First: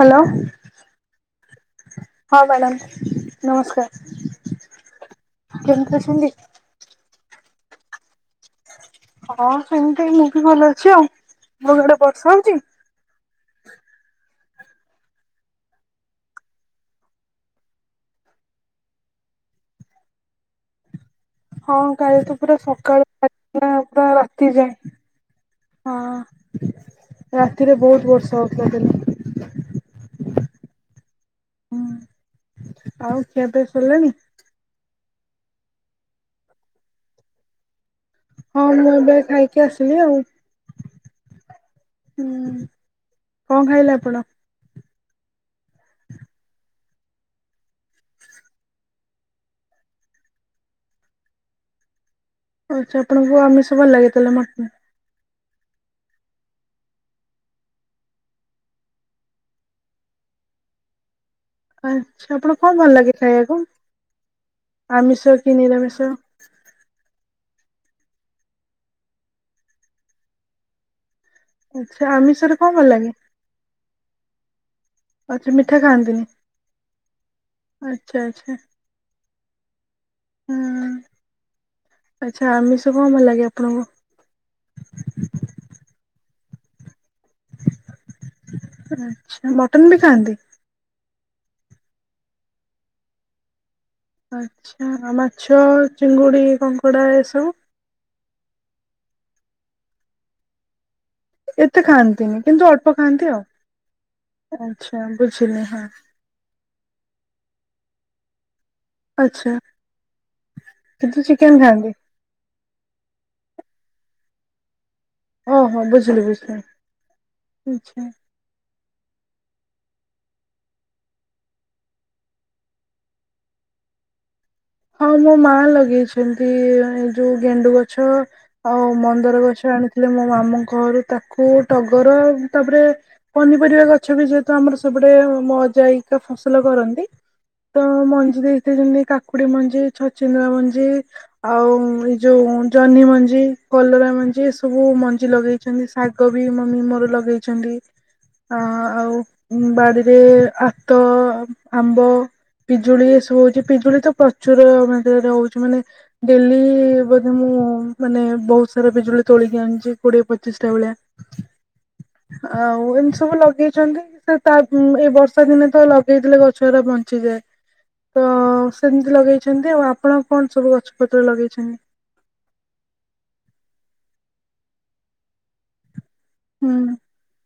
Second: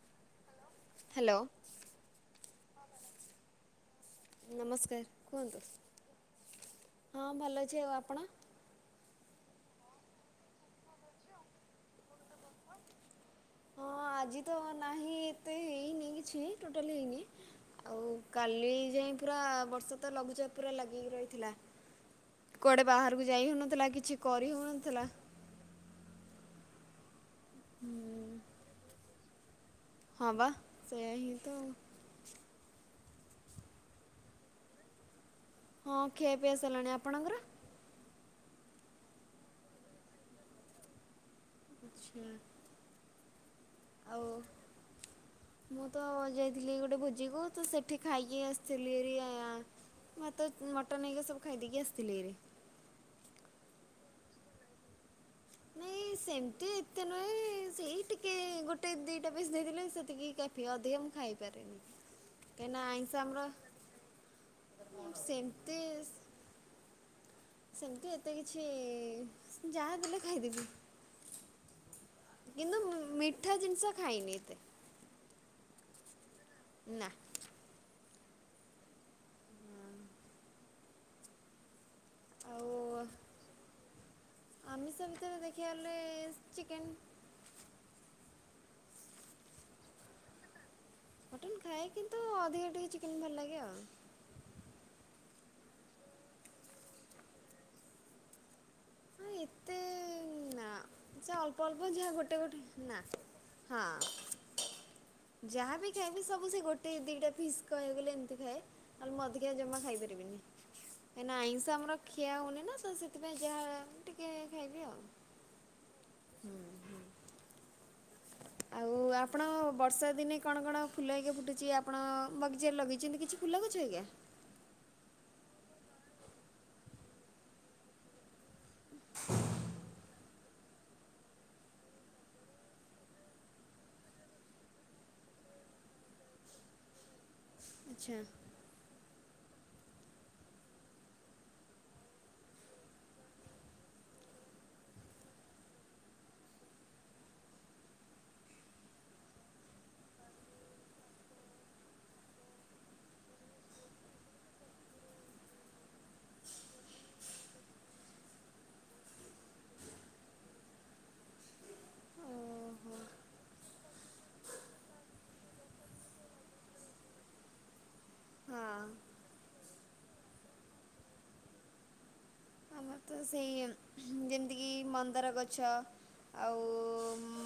Hello. Hello. ହଁ madam ନମସ୍କାର। ନମସ୍କାର କୁହନ୍ତୁ କେମିତି ଅଛନ୍ତି? ହଁ ଭଲ ଅଛି ଆଉ ଆପଣ? ହଁ ସେମିତି ମୁଁ ବି ଭଲ ଅଛି ଆଉ ତମ ସିଆଡେ ବର୍ଷା ହଉଚି? ହଁ ଆଜି ତ ନାହିଁ ଏତେ ହେଇନି କିଛି ଟୋଟାଲି ହେଇନି। ଆଉ କାଲି ଯାଏଁ ପୁରା ବର୍ଷା ତ ଲଘୁଚାପ ପୁରା ଲାଗିକି ରହିଥିଲା। ହଁ କାଲି ତ ପୁରା କୁଆଡ଼େ ବାହାରକୁ ସକାଳୁ ଯାଇ ହେଉନଥିଲା [unintelligible] କିଛି କରି ରାତି ଯାଏଁ। ହେଉନଥିଲା। ହଁ ରାତିରେ ବହୁତ ବର୍ଷା ହଉଥିଲା କାଲି। ହଁ ବା ସେଇୟା ହିଁ ତ। ଆଉ। ହଁ ଆଉ ଖିଆ ପିଆ ସରିଲାଣିି? ହଁ ଖିଆ ପିଆ ସାରିଲାଣି ଆପଣଙ୍କର? ହଁ ମୁଁ ଏବେ ଖାଇକି ଆସିଲି ଆଉ ଆଚ୍ଛା ହଁ‌। କଣ ଖାଇଲେ ଆ ଆଉ ମୁଁ ତ ଯାଇଥିଲି ଗୋଟେ ଭୋଜିକୁ ତ ସେଠି ଖାଇକି ଆସିଥିଲି ଆରି ଆଁ ମୁଁ ତ ମଟନ୍ ହେଇକା ସବୁ ଖାଇଦେଇକି ଆସିଥିଲି ହାରି। ଆଛା ତମକୁ ଆମିଷ ଭଲ ଲାଗେ ତାହେଲେ ମଟନ୍।? ନାଇଁ ସେମିତି ଏତେ ନୁହେଁ ସେଇ ଟିକେ ଗୋଟେ ଦିଟା ପିସ୍ ଦେଇଥିଲେ ସେତିକି କାଫି ଅଧିକ ମୁଁ ଖାଏନି ପାରେନି ଆଚ୍ଛା ଆପଣ କଣ କାହିଁ ନା ଭଲ ଲାଗେ ଆଇଁଷ ଆମର ଖାଇବାକୁ? ଆମିଷ କି ସେମତି ନିରାମିଷ? ସେମିତି ଏତେ କିଛି ଯାହା ଦେଲେ ଖାଇଦେବି। ଆଚ୍ଛା ଆମିସ୍ କିନ୍ତୁ ମି ମିଠା ଜିନିଷ ଖାଇନି ଏତେ। ଆଛା ମିଠା ଖାଆନ୍ତିନି। ନା। ଆଚ୍ଛା ଆଚ୍ଛା। ହଁ। ହୁଁ ଆଚ୍ଛା ଆଉ ଆମିଷ କଣ ଭଲ ଲାଗେ ଆପଣଙ୍କୁ? ଆମିଷ ଭିତରେ ଦେଖିବାକୁ ଗଲେ ଚିକେନ୍। ଆଚ୍ଛା ମଟନ୍ ବି ଖାଆନ୍ତି? ମଟନ୍ ଖାଏ କିନ୍ତୁ ଅଧିକା ଟିକେ ଚିକେନ୍ ଭଲ ଲାଗେ ଆଉ। ଆଚ୍ଛା ଆଉ ମାଛ, ଚିଙ୍ଗୁଡ଼ି, କଙ୍କଡ଼ା ଏସବୁ? ହଁ ଏତେ ନାଁ। ସେ ଅଳ୍ପ ଏତେ ଅଳ୍ପ ଯାହା ଗୋଟେ ଖାଆନ୍ତିନି ଗୋଟେ କିନ୍ତୁ ଅଳ୍ପ ନା ଖାଆନ୍ତି ଆଉ। ହଁ। ଆଚ୍ଛା ବୁଝିଲି ହଁ ଯାହାବି ଖାଇବି ସବୁ ସେ ଗୋଟେ ଦିଟା ଫିସ୍ କହିବାକୁ ଗଲେ ଏମିତି ଖାଏ। ନହେଲେ ମୁଁ ଅଧିକା ଆଚ୍ଛା ଜମା ଖାଇପାରିବିନି କିନ୍ତୁ କାହିଁକିନା ଚିକେନ ଆଇଁଷ ଖାଆନ୍ତି ଆମର ଖିଆ ହଉନି ନା ସା ସେଥିପାଇଁ ଯାହା ଟିକେ ଖାଇବି ଆଉ। ଓହୋ, ବୁଝିଲି ବୁଝିଲି ଆଚ୍ଛା। ଆଉ ଆପଣ ବର୍ଷା ଦିନେ କଣ କଣ ଫୁଲ ଆଜ୍ଞା ଫୁଟୁଛି ଆପଣ ବଗିଚାରେ ଲଗେଇଛନ୍ତି କିଛି? ଫୁଲ ଗଛ ଆଜ୍ଞା? ହଁ ମୋ ମା ଲଗେଇଛନ୍ତି ଏ ଯୋଉ ଗେଣ୍ଡୁ ଗଛ ଆଉ ମନ୍ଦାର ଗଛ ଆଣିଥିଲେ ମୋ ମାମୁଁଙ୍କ ଘରୁ ତାକୁ ଟଗର ତାପରେ ପନିପରିବା ଗଛ ବି ଯେହେତୁ ଆମର ସେପଟେ ମୋ ଅଜା ଆଈ ତ ଫସଲ କରନ୍ତି। ତ ଆଚ୍ଛା ମଞ୍ଜି ଦେଇଥାନ୍ତି କାକୁଡି ମଞ୍ଜି, ଛଚିନ୍ଦ୍ରା ମଞ୍ଜି ଆଉ ଏଇ ଯୋଉ ଜହ୍ନି ମଞ୍ଜି, କଲରା ମଞ୍ଜି ଏ ସବୁ ମଞ୍ଜି ଲଗେଇ ଛନ୍ତି, ଶାଗ ବି ମମି ମୋର ଲଗେଇଛନ୍ତି। ଆ ଆଉ ବାଡ଼ିରେ ଆାତ, ଆମ୍ବ ପିଜୁଳି ଏ ସବୁ ହଉଛି, ପିଜୁଳି ତ ପ୍ରଚୁର ମାତ୍ରାରେ ହଉଛି ମାନେ ଡେଲି ବୋଧେ ମୁଁ ମାନେ ବହୁତ ସାରା ପିଜୁଳି ତୋଳିକି ଆଣୁଛି କୋଡିଏ ପଚିଶଟା ଭଳିଆ। ଆଉ ଓହୋ ଏମିତି ସବୁ ଲଗେଇଚନ୍ତି। ସେ ତା ଏଇ ବର୍ଷା ଦିନେ ତ ଲଗେଇଥିଲେ ଗଛ ଗୁରା ବଞ୍ଚିଯାଏ। ତ ହଁ। ସେମତି ଲଗେଇଛନ୍ତି ଆଉ। ଆପଣ କଣ ସବୁ ଗଛପତ୍ର ଲଗେଇଛନ୍ତି? ଆମର ତ ସେଇ ଯେମିତିକି ମନ୍ଦାର ଗଛ ଆଉ ହୁଁ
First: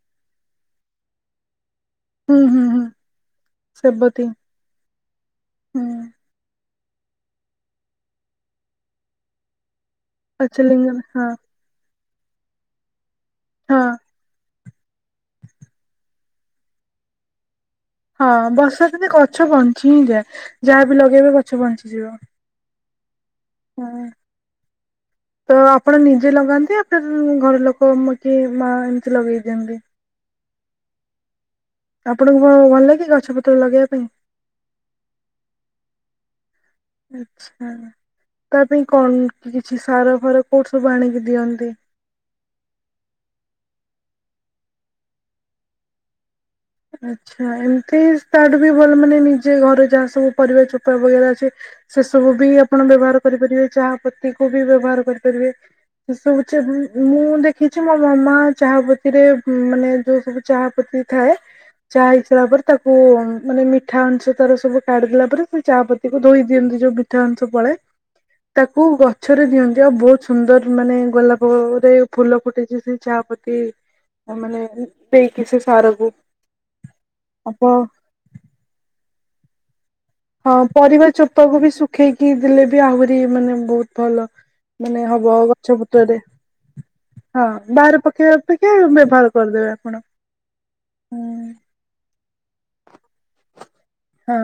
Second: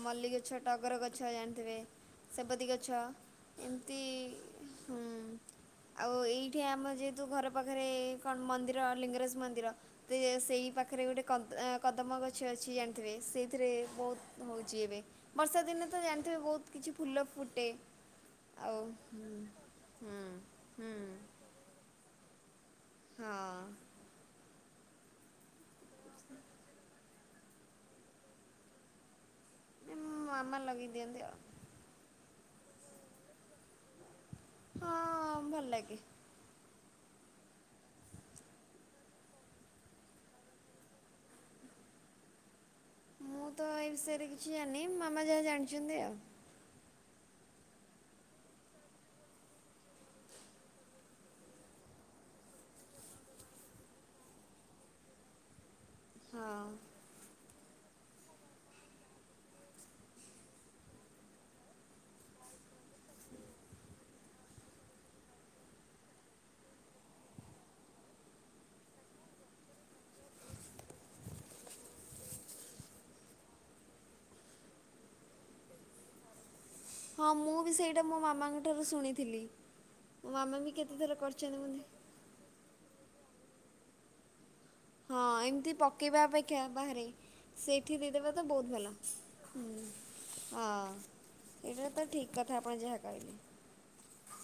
ମଲ୍ଲୀ ଗଛ, ଟଗର ଗଛ, ଜାଣିଥିବେ। ହୁଁ ହୁଁ ସେବତୀ ହୁଁ ଗଛ ଏମିତି ସେବତୀ ହୁଁ ହୁଁ ଆଉ ଏଇଠି ଆମ ଯେହେତୁ ଘର ପାଖରେ କଣ ମନ୍ଦିର ଲିଙ୍ଗରାଜ ମନ୍ଦିର। ତେ ସେଇ ପାଚଲିଙ୍ଗମ ପାଖରେ ଗୋଟେ ହଁ କଦ ଆ କଦମ୍ବ ଗଛ ଅଛି ଜାଣିଥିବେ, ସେଇଥିରେ ହଁ। ବହୁତ୍ ହଉଛି ଏବେ ବର୍ଷା ଦିନେ ତ ଜାଣିଥିବେ ବହୁତ କିଛି ଫୁଲ ଫୁଟେ। ହଁ ଆଉ ବର୍ଷା ଦିନେ ହୁଁ ଗଛ ବଞ୍ଚି ହିଁ ହୁଁ ଯାଏ ଯାହା ହୁଁ ବିି ଲଗେଇବେ ଗଛ ବଞ୍ଚିଯିବ। ହଁ। ହଁ ତ ଆପଣ ନିଜେ ଲଗାନ୍ତି ଆ? ଘର ଲୋକ ମତେ ମା ଏମିତି ଲଗେଇ ଦିଅନ୍ତି। ଉଁ ମାମା ଲଗେଇ ଦିଅନ୍ତି ଆଉ। ଆପଣଙ୍କୁ ଭଲ ଲାଗେ ଗଛ ପତ୍ର ଲଗେଇବା ପାଇଁ? ହଁ ଭଲ ଲାଗେ। [unintelligible] ତା ପାଇଁ କଣ କି କିଛି ସାର ଫାର କୋଉଠୁ ସବୁ ଆଣିକି ଦିଅନ୍ତି? ମୁଁ ତ ଏଇ ବିଷୟରେ କିଛି ଜାଣିନି ମାମା ଯାହା ଜାଣିଛନ୍ତି ଆଉ। ଆଛା ଏମିତିବି ତାଠୁବି ଭଲ ମାନେ ନିଜେ ଘରେ ଯାହା ସବୁ ପରିବା ଚୋପା [unintelligible] ଅଛି। ସେସବୁ ବି ଆପଣ ବ୍ୟବହାର କରିପାରିବେ ଚାହା ପତି କୁ ବି ବ୍ୟବହାର କରିପାରିବେ। ହଁ [unintelligible] ମୁଁ ଦେଖିଛି ମୋ ମାମା ଚା ପତିରେ ମାନେ ଯୋଉ ସବୁ ଚା ପତି ଥାଏ ଚା ହେଇସାରା ପରେ ତାକୁ ମାନେ ମିଠା ଅଂଶ ତାର ସବୁ କାଢିଦେଲା ପରେ ସେ ଚା ପତିକୁ ଧୋଇ ଦିଅନ୍ତି ଯୋଉ ମିଠା ଅଂଶ ପଳାଏ। ତାକୁ ଗଛରେ ଦିଅନ୍ତି ଆଉ ବହୁତ ସୁନ୍ଦର ମାନେ ଗୋଲାପରେ ଫୁଲ ଫୁଟଛି ସେଇ ଚା ପ କି ମାନେ ଦେଇକି ସେ ସାରକୁ ହଁ ମୁଁ ବି ଆପଣ ସେଇଟା ମୋ ମାମାଙ୍କ ଠାରୁ ଶୁଣିଥିଲି। ମୋ ହଁ ମାମା ବି ପରିବା କେତେଥର ଚୋପାକୁ କରିଛନ୍ତି ବି ମୋତେ ଶୁଖେଇକି ଦେଲେ ବି ଆହୁରି ମାନେ ବହୁତ ଭଲ। ମାନେ ହଁ ହବ ଏମିତି ଗଛପତ୍ରରେ। ପକେଇବା ଅପେକ୍ଷା ବାହାରେ ହଁ ସେଇଠି ବାହାରେ ଦେଇଦେବା ପକେଇବା ତ ବହୁତ ଅପେକ୍ଷ ଭଲ। ବ୍ୟବହାର ହୁଁ କରିଦେବେ ଆପଣ। ହଁ ହୁଁ ଏଇଟା ତ ଠିକ୍ କଥା ଆପଣ ଯାହା କହିଲେ। ହଁ।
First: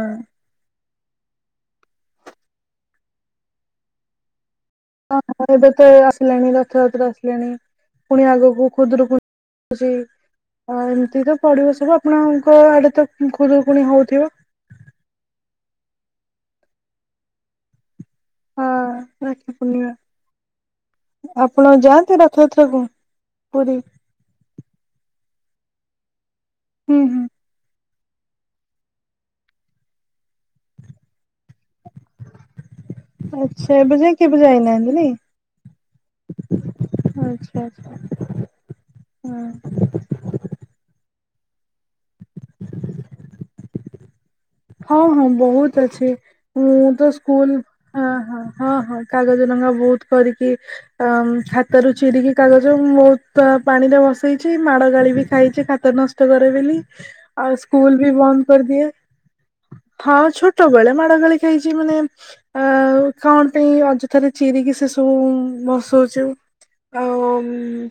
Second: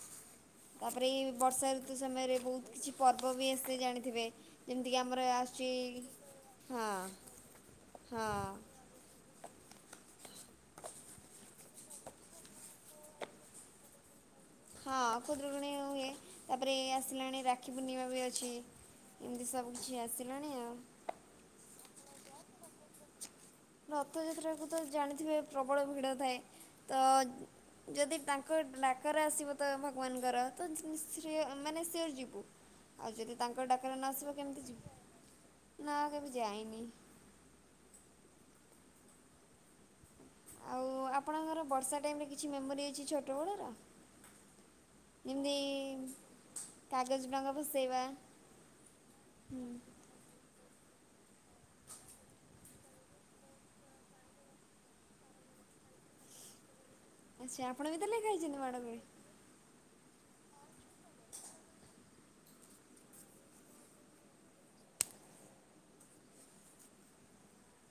ତାପରେ ଇଏ ବର୍ଷା ଋତୁ ସମୟରେ ବହୁତ୍ କିଛି ପର୍ବ ବି ଆସେ ଜାଣିଥିବେ। ଯେମିତିକି ହଁ ଆମର ହଁ ଏବେ ଆସୁଛି ତ ଆସିଲାଣି ରଥଯାତ୍ରା ହଁ ଆସିଲାଣି ପୁଣି ହଁ। ଆଗକୁ ଖୁଦୁରୁକୁଣୀ। [inaudible] ଅ- ଏମିତି ତ ପଡିବ ସବୁ -ଆପଣଙ୍କ ଆଡେ ତ ଖୁଦୁରୁକୁୁଣି ହଉଥିବ? ହଁ ଖୁଦୁରୁକୁଣୀ ହୁଏ ତାପରେ ଇଏ ଆସିଲାଣି ରାକ୍ଷୀ ପୂର୍ଣ୍ଣିମା ବି ଅ ଛି ହଁ ଏମତି ରାକ୍ଷୀ ସବୁ ପୂର୍ଣ୍ଣିମା କିଛି ଆସିଲାଣି ଆଉ। ଆପଣ ଯାଆନ୍ତି ରଥଯାତ୍ରା କୁ ପୁରୀ? ରଥଯାତ୍ରାକୁ ତ ଜାଣିଥିବେ ପ୍ରବଳ ଭିଡ଼ ଥାଏ ହୁଁ ତ ହୁଁ ଯଦି ତାଙ୍କ ଡାକରା ଆସିବ ତ ଭଗବାନଙ୍କର ତ ସି [unintelligible] ମାନେ ସିଓର୍ ଯିବୁ। ଁ ଆଉ ଯଦି ତାଙ୍କ ଡାକରା ନ ଆସିବ କେମିତି ନାଇଁ ଯିବୁ। [inaudible] [inaudible] ଆଉ ଆପଣଙ୍କର ବର୍ଷା ଟାଇମ୍ ରେ କିଛି ମେମୋରି ଅଛି ଛୋଟ ବେଳର? ହଁ -ହଁ ବହୁତ୍ ଅଛି ମୁଁ ତ କାଗଜ ଡଙ୍ଗା ସ୍କୁଲ୍ ଭସେଇବା। ହ -ହ -ହଁ -ହଁ। କାଗଜ ଡଙ୍ଗା ବହୁତ୍ କରିକି ଅମ୍- ଖାତାରୁ ଚିରିକି କାଗଜ [unintelligible] ବହୁତ୍ ପା- ପାଣି ରେ ଭସେଇଚି ମାଡ ଗାଳି ବି ଖାଇଚି ଖାତା ନଷ୍ଟ୍ [unintelligible] ଆଉ ଆଚ୍ଛା ଆପଣ ସ୍କୁଲ୍ ବି ତାହେଲେ ବନ୍ଦ୍ ଖାଇଛନ୍ତି ମାଡ଼ କରିଦିଏ। ଗୋଳି? ହଁ ଛୋଟବେଳେ ମାଡ ଗାଳି ଖାଇଚି ମାନେ ଆ- କଣ ପାଇଁ ଅଯଥାରେ ଚିରିକି ସେ ସବୁ ବସଉଚୁ। ଆଉ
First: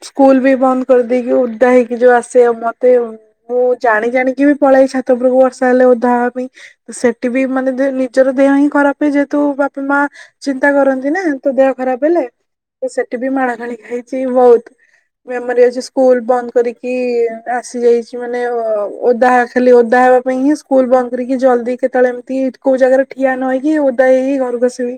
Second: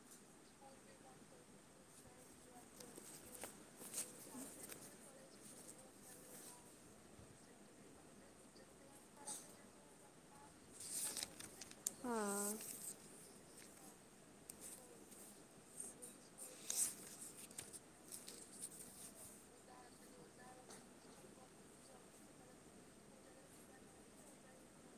ସ୍କୁଲ୍ ବି ବନ୍ଦ କରିଦେଇକି ଉଦା ହେଇକି ଯଉ ଆସେ ଆଉ ମତେ ମୁଁ ଜାଣି ଜାଣିକି ବି ପଳେଇ ଛାତ ଉପୁରକୁ ବର୍ଷା ହେଲେ ଓଦା ହବା ପାଇଁ। ସେଠି ବି ମାନେ ନିଜର ଦେହ ହିଁ ଖରାପ [unintelligible] ଯେହେତୁ ବାପା ମା ଚିନ୍ତା କରନ୍ତି ନା ତୋ ଦେହ ଖରାପ ହେଲେ ହଁ। ତ ସେଠି ବି ମାଡ ଖାଳି ଖାଇଚି ବହୁତ୍। ମେମୋରି ଅଛି ସ୍କୁଲ୍ ବନ୍ଦ କରିକି ଆସି ଯାଇଚି ମାନେ ଓଦା ଖାଲି ଓଦା ହ [unintelligible] ସ୍କୁଲ୍ ବନ୍ଦ୍ [unintelligible] ଜଲ୍ଦି କେତେବେଳେ ଏମିତି କଉ ଜାଗାରେ ଠିଆ ନହେଇକି ଓଦା ହେଇ ହେଇ ଘରକୁ ଆସିବି।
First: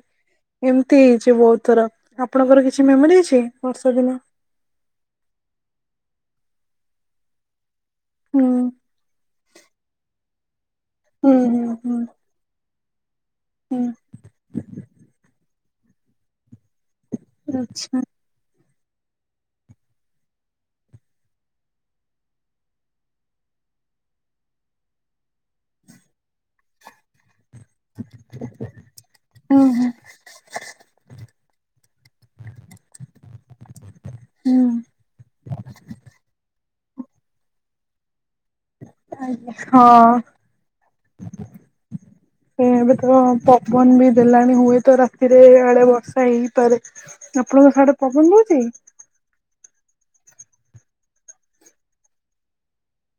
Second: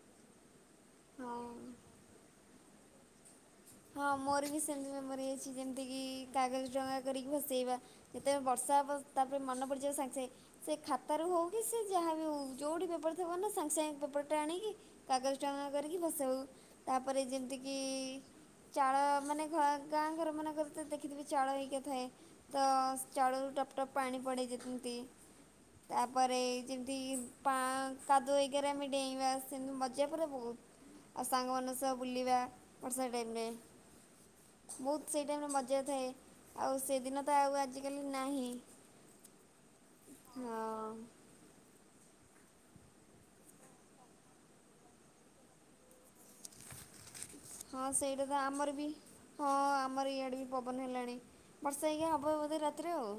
ଏମିତି ହେଇଚି ହଁ ବହୁତ୍ ଥର -ଆପଣଙ୍କର କିଛି ମେମୋରି ଅଛି? ବର୍ଷା ହଁ ଦିନ? ମୋର ବି ସେମିତି ମେମୋରି ଅଛି ଯେମିତିକି କାଗଜ ଡଙ୍ଗା କରିକି ଭସେଇବା। ଯେତେବେଳେ ହୁଁ। ବର୍ଷା ହେବ ତାପରେ ମନ ପଡ଼ିଯିବ ସାଙ୍ଗେ ସାଙ୍ଗେ ସେ ଖାତାରୁ ହୁଁ ହଉ କି ହୁଁ ସେ ହୁଁ ଯାହା ବି ହଉ ଯଉଠି ପେପର୍ ଥିବ ନା ସାଙ୍ଗେ ସାଙ୍ଗେ ହୁଁ ପେପର୍ ଟା ଆଣିକି କାଗଜ ଟଙ୍କା କରିକି ଭସଉ। ତାପରେ ଯେମିତିକି ଆଚ୍ଛା ଚାଳ ମାନେ ଘ-ଗାଁ ଘର ମାନଙ୍କରେ ତ ଦେଖିଥିବେ ଚାଳ ହେରିକା ଥାଏ ତ ଚାଳରୁ ଟପ୍ ଟପ୍ ପାଣି ପଡେ ଯେମିତି ତାପରେ ଯେମିତି ପା- କାଦୁଅ ହେଇକାରେ ଆମେ ଡେଇଁବା ସେମିତି ମଜା ପୁରା ବହୁତ୍। ଆଉ ସାଙ୍ଗମାନଙ୍କ ସହ ବୁଲିବା ବର୍ଷା ଟାଇମ୍ ରେ। ହୁଁ। ବହୁତ୍ ସେଇ ଟାଇମ୍ ରେ ମଜା ଥାଏ ଆଉ ସେଦିନ ତ ଆଉ ଆଜିକାଲି ନାହିଁ। ଆଜ୍ଞା -ହଁ। ଏବେ ତ ପବନ୍ ବି ଦେଲାଣି ହୁଏ ତ ରାତିରେ ଇଆଡେ ବଷ୍ ହେଇପାରେ -ଆପଣଙ୍କ ହଁ ସାଡେ ସେଇଟା ତ ପବନ୍ ହଉଚି? ଆମର ବି ହଁ ଆମର ଇଆଡ଼େ ବି ପବନ୍ ହେଲାଣି ବର୍ଷା [unintelligible] ବୋଧେ ରାତିରେ ଆଉ।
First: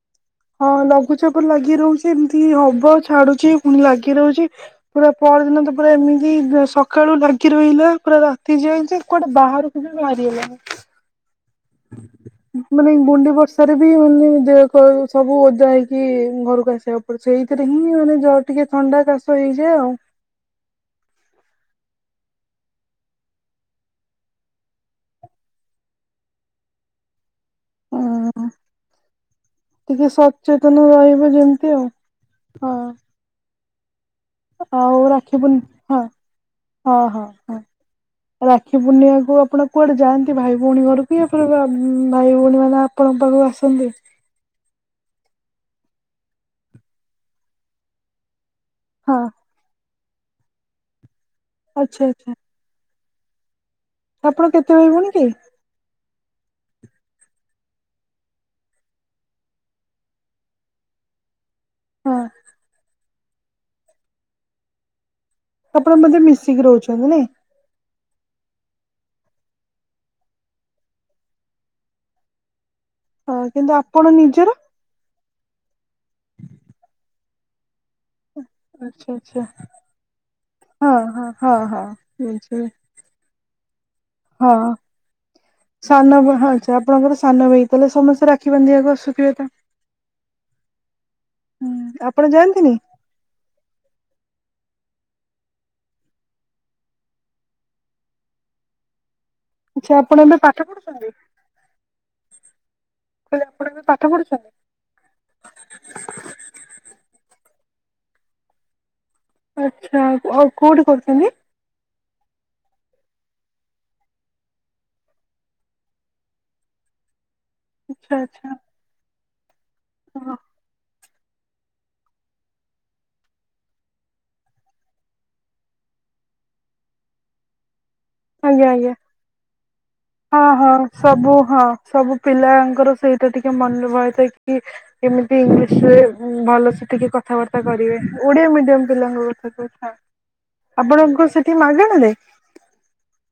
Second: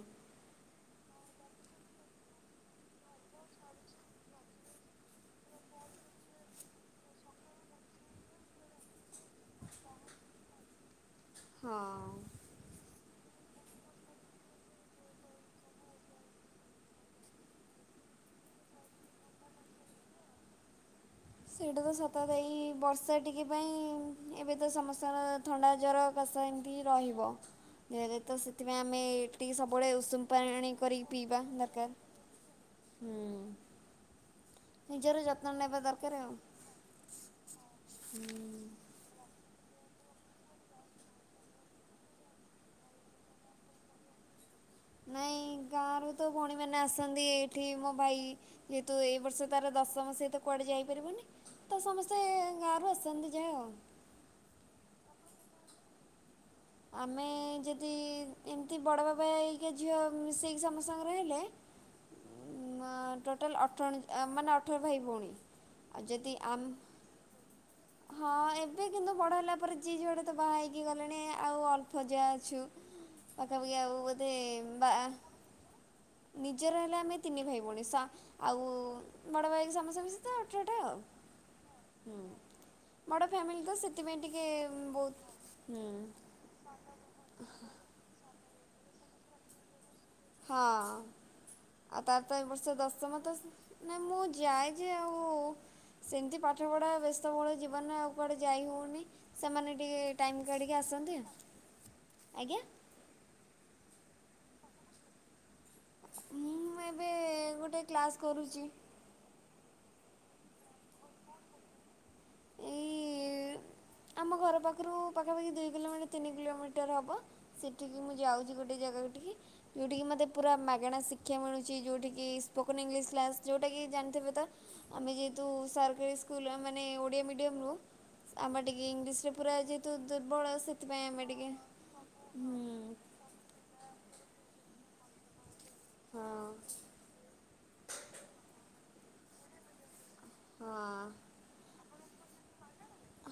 ହଁ ଲଘୁଚାପ ଲାଗି ରହୁଚି ଏମିତି ହବ ଛାଡୁଚି ପୁଣି ଲାଗି ରହୁଚି। ପୁରା ପରଦିନ ତ ପୁରା ଏମିତି ସକାଳୁ ଲାଗି ରହିଲା ପୁରା ରାତି ଯାଏ ଯେ କୁଆଡେ ବାହାରକୁ ବାହାରି ହେଲାନି। ହଁ। ମାନେ ଗୁଣ୍ଡି ବର୍ଷାରେ ବି ମୁଁ ଦେହ ପା ସବୁ ଓଦା ହେଇକି ଘରକୁ ଆସିବାକୁ। ସେଇଥିରେ ହିଁ ମାନେ ଜର ଟିକେ ଥଣ୍ଡା କାଶ ହେଇଯାଏ ଆଉ। ସେଇଟା ତ ସତ କଥା ଏଇ ବର୍ଷା ଟିକେ ପାଇଁ ଏବେ ତ ସମସ୍ତଙ୍କର ଥଣ୍ଡା ଜ୍ୱର କାଷ ଏମିତି ରହିବ। ଦେହରେ ଆଉ। ତ ସେଥିପାଇଁ ଆମେ ଏଠିକି ସବୁବେଳେ ଟିକେ ଉଷୁମ ପାଣିଣି ସଚେତନ କରିକି ପିଇବା ଦରକାର। ହୁଁ। ଆଉ ନିଜର ଯତ୍ନ ରାଖିପୁନି ନେବା ହଁ ଦରକାର ଆଉ। ହଉ ହଉ ହଉ। ହୁଁ। ରାକ୍ଷୀ ପୁର୍ଣ୍ଣିମାକୁ ଆପଣ କୁଆଡେ ଯାଆନ୍ତି ଭାଇ ଭଉଣୀ ଘରକୁ ୟାପରେ ପା ଭାଇ ଭଉଣୀ ମାନେ ଆପଣଙ୍କ ପାଖକୁ ଆସନ୍ତି। ନାଇଁ ଗାଁରୁ ତ ଭଉଣୀମାନେ ଆସନ୍ତି ଏଇଠି ମୋ ଭାଇ ଯେହେତୁ ଏଇ ହଁ ବର୍ଷ ତାର ଦଶମ ସେ ତ କୁଆଡେ ଯାଇପାରିବନି ତ ଆଚ୍ଛା ସମସ୍ତେ ଆଚ୍ଛା ଗାଁରୁ ଆସନ୍ତି ଯାହା ଆଉ। ଆପଣ କେତେ ଜଣ ଭୋଉଣି କି ଆମେ ଯଦି ଏମିତି ବଡ଼ ବାବା ହେରିକା ଝିଅ ମିଶେଇକି ସମସ୍ତଙ୍କର୍ ହେଲେ ହଁ ଉ ମା ଟୋଟାଲ ଅଠ ମାନେ ଅଠର ଭାଇ ଭଉଣୀ। ଆପଣ ଆଉ ବୋଧେ ଯଦି ଆମ ମିଶିକି ରହୁଛନ୍ତି ନାଇଁ। ହଁ ଏବେ କିନ୍ତୁ ବଡ ହେଲା ପରେ ଯିଏ ଜୁଆଡେ ତ ବାହା ହେଇକି ଗଲେଣି ଆଉ ଅଳ୍ପ ଯାହା ଅଛୁ। ହଁ କିନ୍ତୁ ଆପଣ ନିଜର। ବାଆ ନିଜର ହେଲେ ଆମେ ତିନି ଭାଇ ଭଉଣି। ଆଉ ଆଚ୍ଛା ଆଚ୍ଛା ବଡ଼ ଭାଇ ସମସ୍ତେ ମିସିକିତ ଅଠରଟା ହଁ ହଁ ହଁ ହଁ ଆଉ ହୁଁ। ବୁଝିଲି ବଡ଼ ଫ୍ୟାମିଲି ତ ସେଥିପାଇଁ ଟିକେ ହଁ ବହୁତ, ହୁଁ। ସାନ ଭା ହଁ ଆଚ୍ଛା ଆପଣଙ୍କର ସାନ ଭାଇ ତାହେଲେ ସମସ୍ତେ ରାକ୍ଷୀ ବାନ୍ଧିବାକୁ ଅସୁଥିବେତ। ହଁ ଆଉ ତାର ଆପଣ ତ ଏ ବର୍ଷ ଯାଆନ୍ତିନି ଦଶମ ତ ସେ ନା ମୁଁ ଯାଏ ଯେ ଆଉ ସେମିତି ପାଠପଢ଼ା ବ୍ୟସ୍ତବଉଳ ଜୀବନରେ ଆଉ କୁଆଡ଼େ ଯାଇ ହଉନି। ସେମାନେ ଆଚ୍ଛା ଟିକେ ଆପଣ ଏବେ ଟାଇମ୍ ପାଠ କାଢ଼ିକି ପଢୁଛନ୍ତି ଆସନ୍ତି ଆଉ, ଆଜ୍ଞା। ତାହେଲେ ଆପଣ ବି ପାଠ ପଢୁଛନ୍ତି। ମୁଁ ଏବେ ଗୋଟେ କ୍ଲାସ୍ କରୁଚି। ଆଚ୍ଛା ଆଉ କୋଉଠି କରୁଛନ୍ତି। ଏଇ [inaudible] ଆମ ଘର ପାଖରୁ ପାଖାପାଖି ଦୁଇ କିଲୋମିଟର ତିନି କିଲୋମିଟର ହବ। ସେଠିକି ମୁଁ ଆଚ୍ଛା ଆଚ୍ଛା ଯାଉଛି ଗୋଟଏ ଜାଗାଠିକି ଯେଉଠିକି ମୋତେ ହଁ ପୁର ମାଗଣା ଶିଖ ସିକ୍ଷା ମିଳୁଛି ଯୋଉଠିକି ସ୍ପୋକନ ଇଂଲିଶ କ୍ଲାସ୍ ଯୋଉଟାକି ଜାଣିଥିବେ ତ। ଆମେ ଯେହେତୁ ସରକାରୀ ସ୍କୁଲ ମାନେ ଓଡ଼ିଆ ମିଡ଼ିୟମରୁ ଆମେ ଆଜ୍ଞା ଟିକେ ଆଜ୍ଞା ଇଂଲିଶରେ ପୁରା ଯେହେତୁ ହଁ ଦୁର୍ବଳ ହଁ ସେଥିପାଇଁ ଆମେ ସବୁ ଟିକେ, ହୁଁ। ଏବେ ଟିକେ ମନବଳ ଦେଇକି କେମିତି ଇଂଲିଶ ସେ ହଁ ଭଲସେ ସିଖୀକି କଥାବାର୍ତ୍ତା କରିବେ ଓଡିଆ ମିଡିୟମ ପିଲାଙ୍କ କଥା ତ ଛାଡ। ହଁ ଆପଣଙ୍କୁ ସେଠି ମାଗଣା ରେ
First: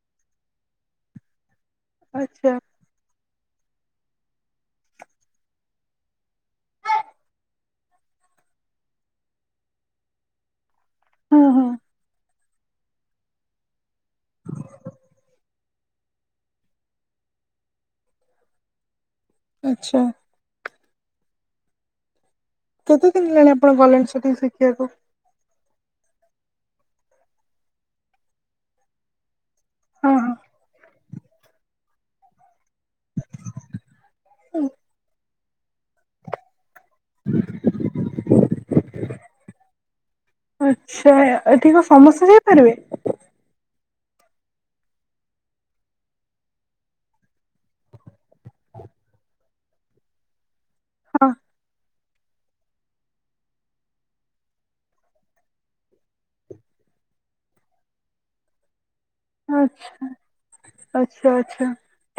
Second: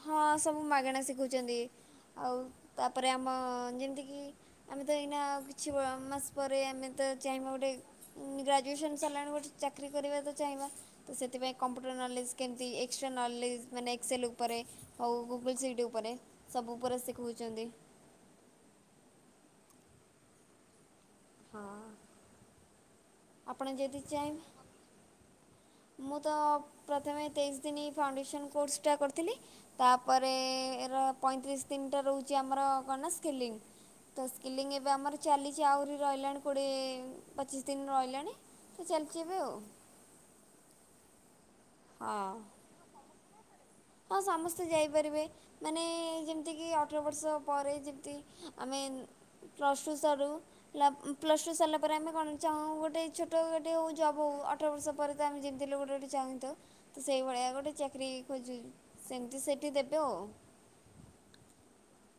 ହଁ ସବୁ ମାଗଣା ଶିଖୋଉଛନ୍ତି ଆଉ ଆଚ୍ଛା ତାପରେ ଆମ ଯେମିତିକି ଆମେ ତ ଏଇନା କିଛି ମ ମାସ ପରେ ଆମେ ତ ଚାହିଁବା ଗୋଟେ ଗ୍ରାଜୁଏସନ ସାରିଲାଣି ଗୋଟେ ଚାକିରି କରିବା ତ ଚାହିଁବା ହୁଁ ସେଥିପାଇଁ ହୁଁ କମ୍ପ୍ୟୁଟର ନଲେଜ୍ କେମିତି ଏକ୍ସଟ୍ରା ନଲେଜ୍ ମାନେ ଏକ୍ସେଲ୍ ଉପ ଉପରେ ଆଉ ଗୁଗୁଲ୍ ସିଟି ଉପରେ ସବୁ ଉପରେ ଶିଖଉଚନ୍ତି। ଆଚ୍ଛା। ହଁ କେତେ ଦିନି ହେଲାଣି ଆପଣ ଯଦି ଗଲେଣି ସ୍କୁଟି ଚାହିଁବେ ଶିକିବାକୁ? ମୁଁ ତ ପ୍ରଥମେ ତେଇଶି ଦିନ ଫାଉଣ୍ଡେସନ୍ କୋର୍ସଟା କରିଥିଲି। ତା ହଁ ପରେ ହଁ ର ପଇଁତିରିଶି ତିନିଟା ରହୁଚି ଆମର କଣ ନା ସ୍କିଲିଂ ତ ସ୍କିଲିଂ ଏବେ ଆମର ଚାଲିଚି ଆହୁରି ରହିଲାଣି କୋଡ଼ିଏ ପଚିଶି ଦିନି ରହିଲାଣି ତ ଚାଲିଚି ଏବେ ଆଉ। ଆଚ୍ଛା ଏ ଏଠି କଣ ସମସ୍ତେ ହଁ ଯାଇପାରିବେ? ହଁ ସମସ୍ତେ ଯାଇପାରିବେ। ମାନେ ଯେମିତି କି ଅଠର ବର୍ଷ ପରେ ଯେମିତି ଆମେ ପ୍ଲସ୍ ଟୁ ସରୁ ପ୍ଲ ପ୍ଲସ୍ ଟୁ ସରିଲା ପରେ ଆମେ କଣ କି ଚାହୁଁ ଗୋଟେ ଛୋଟ ଗାଟେ ହୋଉ ଜବ୍ ହୋଉ ଅଠର ବର୍ଷ ପରେ ତ ଆମେ ଯେମିତି ହେଲେ ଗୋଟେ ଏଠି ଚାହିଁ ଥାଉ। ତ ସେଇଭଳିଆ ଗୋଟେ ଚାକିରି ଖୋଜୁ ସେମି ହଁ ହଁ ଆଚ୍ଛା ଆଚ୍ଛା ଆଚ୍ଛା।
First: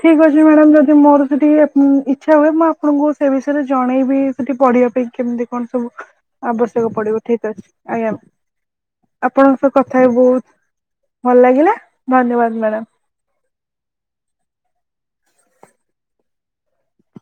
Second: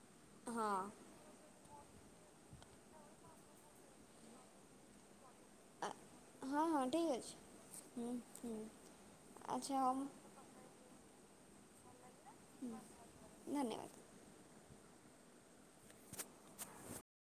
ଠିକ୍ ଅଛି ମ୍ୟାଡାମ ଯଦି ହଁ ମୋର ସେଠି ଆ ଇ ଇଚ୍ଛା ହୁଏ ମୁଁ ଆପଣଙ୍କୁ ସେ ବିଷୟରେ ଜଣେଇବି ସେଠି ପଢ଼ିବା ପାଇଁ କେମିତି କଣ ସବୁ ହଁ ହଁ ଆବଶ୍ୟକ ପଡିବ ଠିକ୍ ଅଛି ହୁଁ ଆଜ୍ଞା। ହୁଁ ଆପଣଙ୍କ ସହ ଆଚ୍ଛା ହଉ କଥା ହେଇ ବହୁତ୍ ଭଲ୍ ଲାଗିଲା ଧନ୍ୟବାଦ ମ୍ୟାଡାମ। ଧନ୍ୟବାଦ।